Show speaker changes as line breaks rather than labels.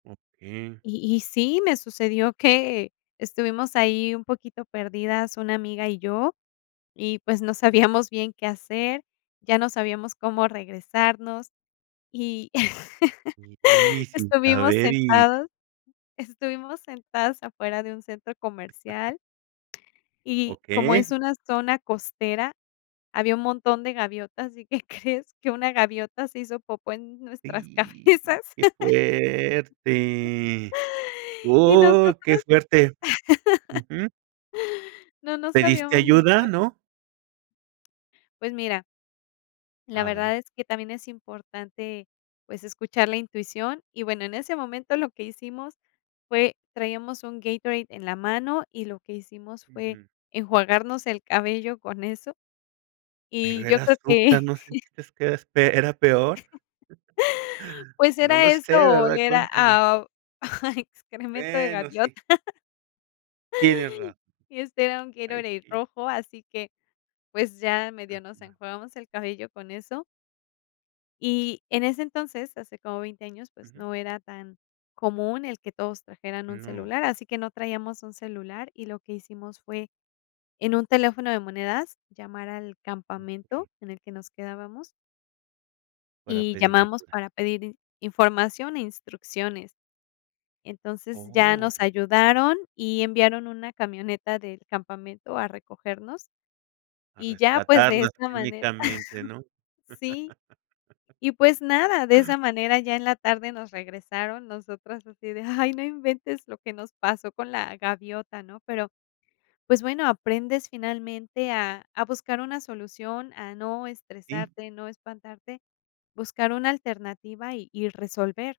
Okey.
Y y sí, me sucedió que estuvimos ahí un poquito perdidas una amiga y yo, y pues no sabíamos bien qué hacer, ya no sabíamos cómo regresarnos. Y
Y sin
estuvimos
saber y
sentadas estuvimos sentadas afuera de un centro comercial. Y como es
Okey.
una zona costera, había un montón de gaviotas. ¿Y qué crees? Que una gaviota se hizo popó en nuestras
¡Y,
cabezas.
qué fuerte!
Y
¡Oh,
nosotras
qué suerte! Ujú.
no, no
Pediste
sabíamos ni qué
ayuda,
ha
¿no?
Pues mira la
A ver.
verdad es que también es importante, pues escuchar la intuición. Y bueno, en ese momento lo que hicimos fue, traíamos un Gatorade en la mano y lo que hicimos fue
Ujú.
enjuagarnos el cabello con eso.
Pero
Y yo
era
creo
azúcar,
que
¿no sentiste que eras pe era peor?
Pues
No
era
lo
eso
sé,
o
¿verdad?
oler a
Cuéntame.
a excremento de
Bueno, sí,
gaviota.
Tienes razón.
Y este era un
Ay
Gatorade
sí.
rojo, así que pues ya medio nos
Ujú.
enjuagamos el cabello con eso. Y en ese entonces, hace como veinte años, pues
Ujú.
no era tan común el que todos trajeran un
No.
celular, así que no traíamos un celular y lo que hicimos fue en un teléfono de monedas llamar al campamento
Okey.
en el que nos quedábamos
Para
Y
pedir
llamamos
ayuda.
para pedir in información e instrucciones. Entonces, ya
Oh.
nos ayudaron y enviaron una camioneta del campamento a recogernos.
A
Y ya, pues de
rescatarlas
esa manera
técnicamente, ¿no?
sí. Y pues nada, de esa manera ya en la tarde nos regresaron nosotras así de: "Ay, no inventes lo que nos pasó con la gaviota", ¿no? Pero, pues bueno, aprendes finalmente a a buscar una solución, a no
¿Y?
estresarte, no espantarte, buscar una alternativa y y resolver